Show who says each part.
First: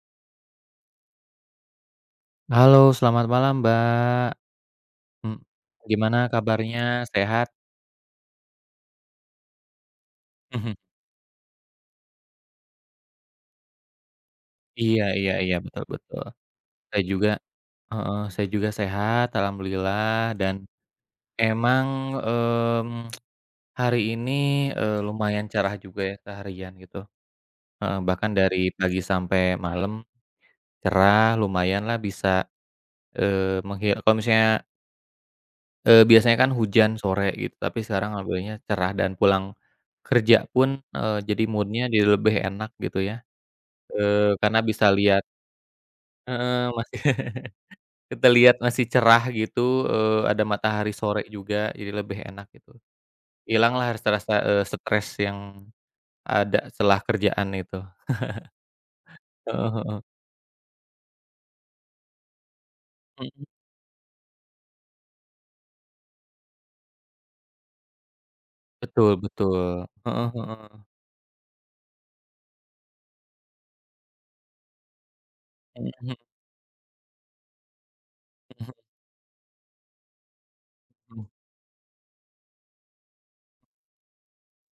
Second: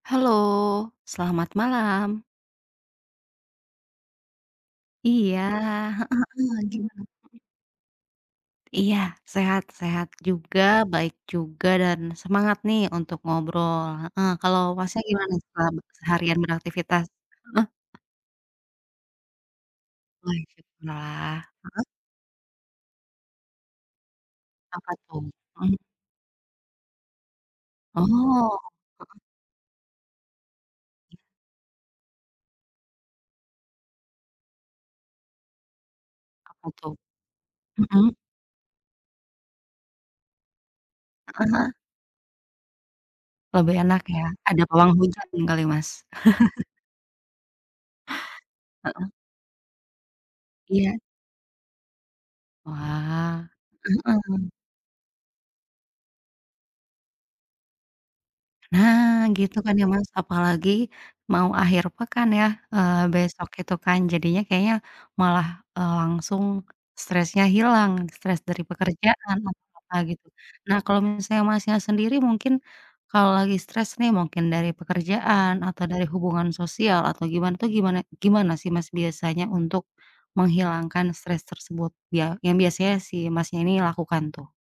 Speaker 1: Halo, selamat malam!
Speaker 2: Halo, selamat malam, Mbak, m
Speaker 1: Iya, heeh
Speaker 2: gimana
Speaker 1: heeh, gimana
Speaker 2: kabarnya
Speaker 1: tuh?
Speaker 2: sehat?
Speaker 1: Iya, sehat-sehat juga,
Speaker 2: Mhm.
Speaker 1: baik juga dan semangat nih untuk ngobrol, heeh. Kalo, Masnya
Speaker 2: Iya iya
Speaker 1: gimana
Speaker 2: iya,
Speaker 1: setelah be
Speaker 2: betul betul.
Speaker 1: seharian
Speaker 2: Saya
Speaker 1: beraktivitas?
Speaker 2: juga
Speaker 1: Heeh.
Speaker 2: heeh, saya juga sehat alhamdulillah dan
Speaker 1: Baiklah, heeh?
Speaker 2: emang, mmm, hari ini,
Speaker 1: Apa
Speaker 2: eee,
Speaker 1: tuh?
Speaker 2: lumayan cerah
Speaker 1: Mmm.
Speaker 2: juga ya seharian gitu. Heeh, bahkan
Speaker 1: Oh,
Speaker 2: dari pagi
Speaker 1: heeh.
Speaker 2: sampe malem
Speaker 1: Iya.
Speaker 2: cerah lumayan lah bisa, eee, memghi apa maksudnya eee, biasanya kan
Speaker 1: Apa
Speaker 2: hujan
Speaker 1: tuh?
Speaker 2: sore gitu tapi sekarang
Speaker 1: Mhm.
Speaker 2: alhamdulillahnya cerah dan pulang kerja pun heeh, jadi
Speaker 1: Heeh heeh.
Speaker 2: mood-nya jadi lebih enak gitu ya,
Speaker 1: Lebih enak ya,
Speaker 2: eee karena
Speaker 1: ada
Speaker 2: bisa
Speaker 1: pawang
Speaker 2: liat
Speaker 1: hujan kali, Mas.
Speaker 2: heeh, masi kita liat masih
Speaker 1: Heeh.
Speaker 2: cerah gitu, eee, ada matahari
Speaker 1: Iya.
Speaker 2: sore juga jadi lebih enak gitu.
Speaker 1: Wah,
Speaker 2: Ilang lah
Speaker 1: heeh
Speaker 2: rasa-rasa,
Speaker 1: heeh.
Speaker 2: eee, stres yang ada celah kerjaan itu.
Speaker 1: Nah, gitu
Speaker 2: Heeh
Speaker 1: kan ya,
Speaker 2: heeh.
Speaker 1: Mas, apalagi mau akhir pekan ya, eee,
Speaker 2: Mhm.
Speaker 1: besok itu kan. Jadinya kayaknya malah, eee, langsung stresnya hilang stres dari
Speaker 2: Betul
Speaker 1: pekerjaan.
Speaker 2: betul, heeh
Speaker 1: [unintelligible] Nah,
Speaker 2: heeh.
Speaker 1: kalo misalnya, Masnya, sendiri mungkin kalo lagi stres nih mungkin dari pekerjaan atau
Speaker 2: Mhm
Speaker 1: dari
Speaker 2: mhm.
Speaker 1: hubungan sosial atau gimana tuh gimana gimana
Speaker 2: Mhm.
Speaker 1: sih, Mas, biasanya untuk menghilangkan
Speaker 2: Mmm.
Speaker 1: stres tersebut ya yang biasanya sih, Masnya, ini lakukan tuh?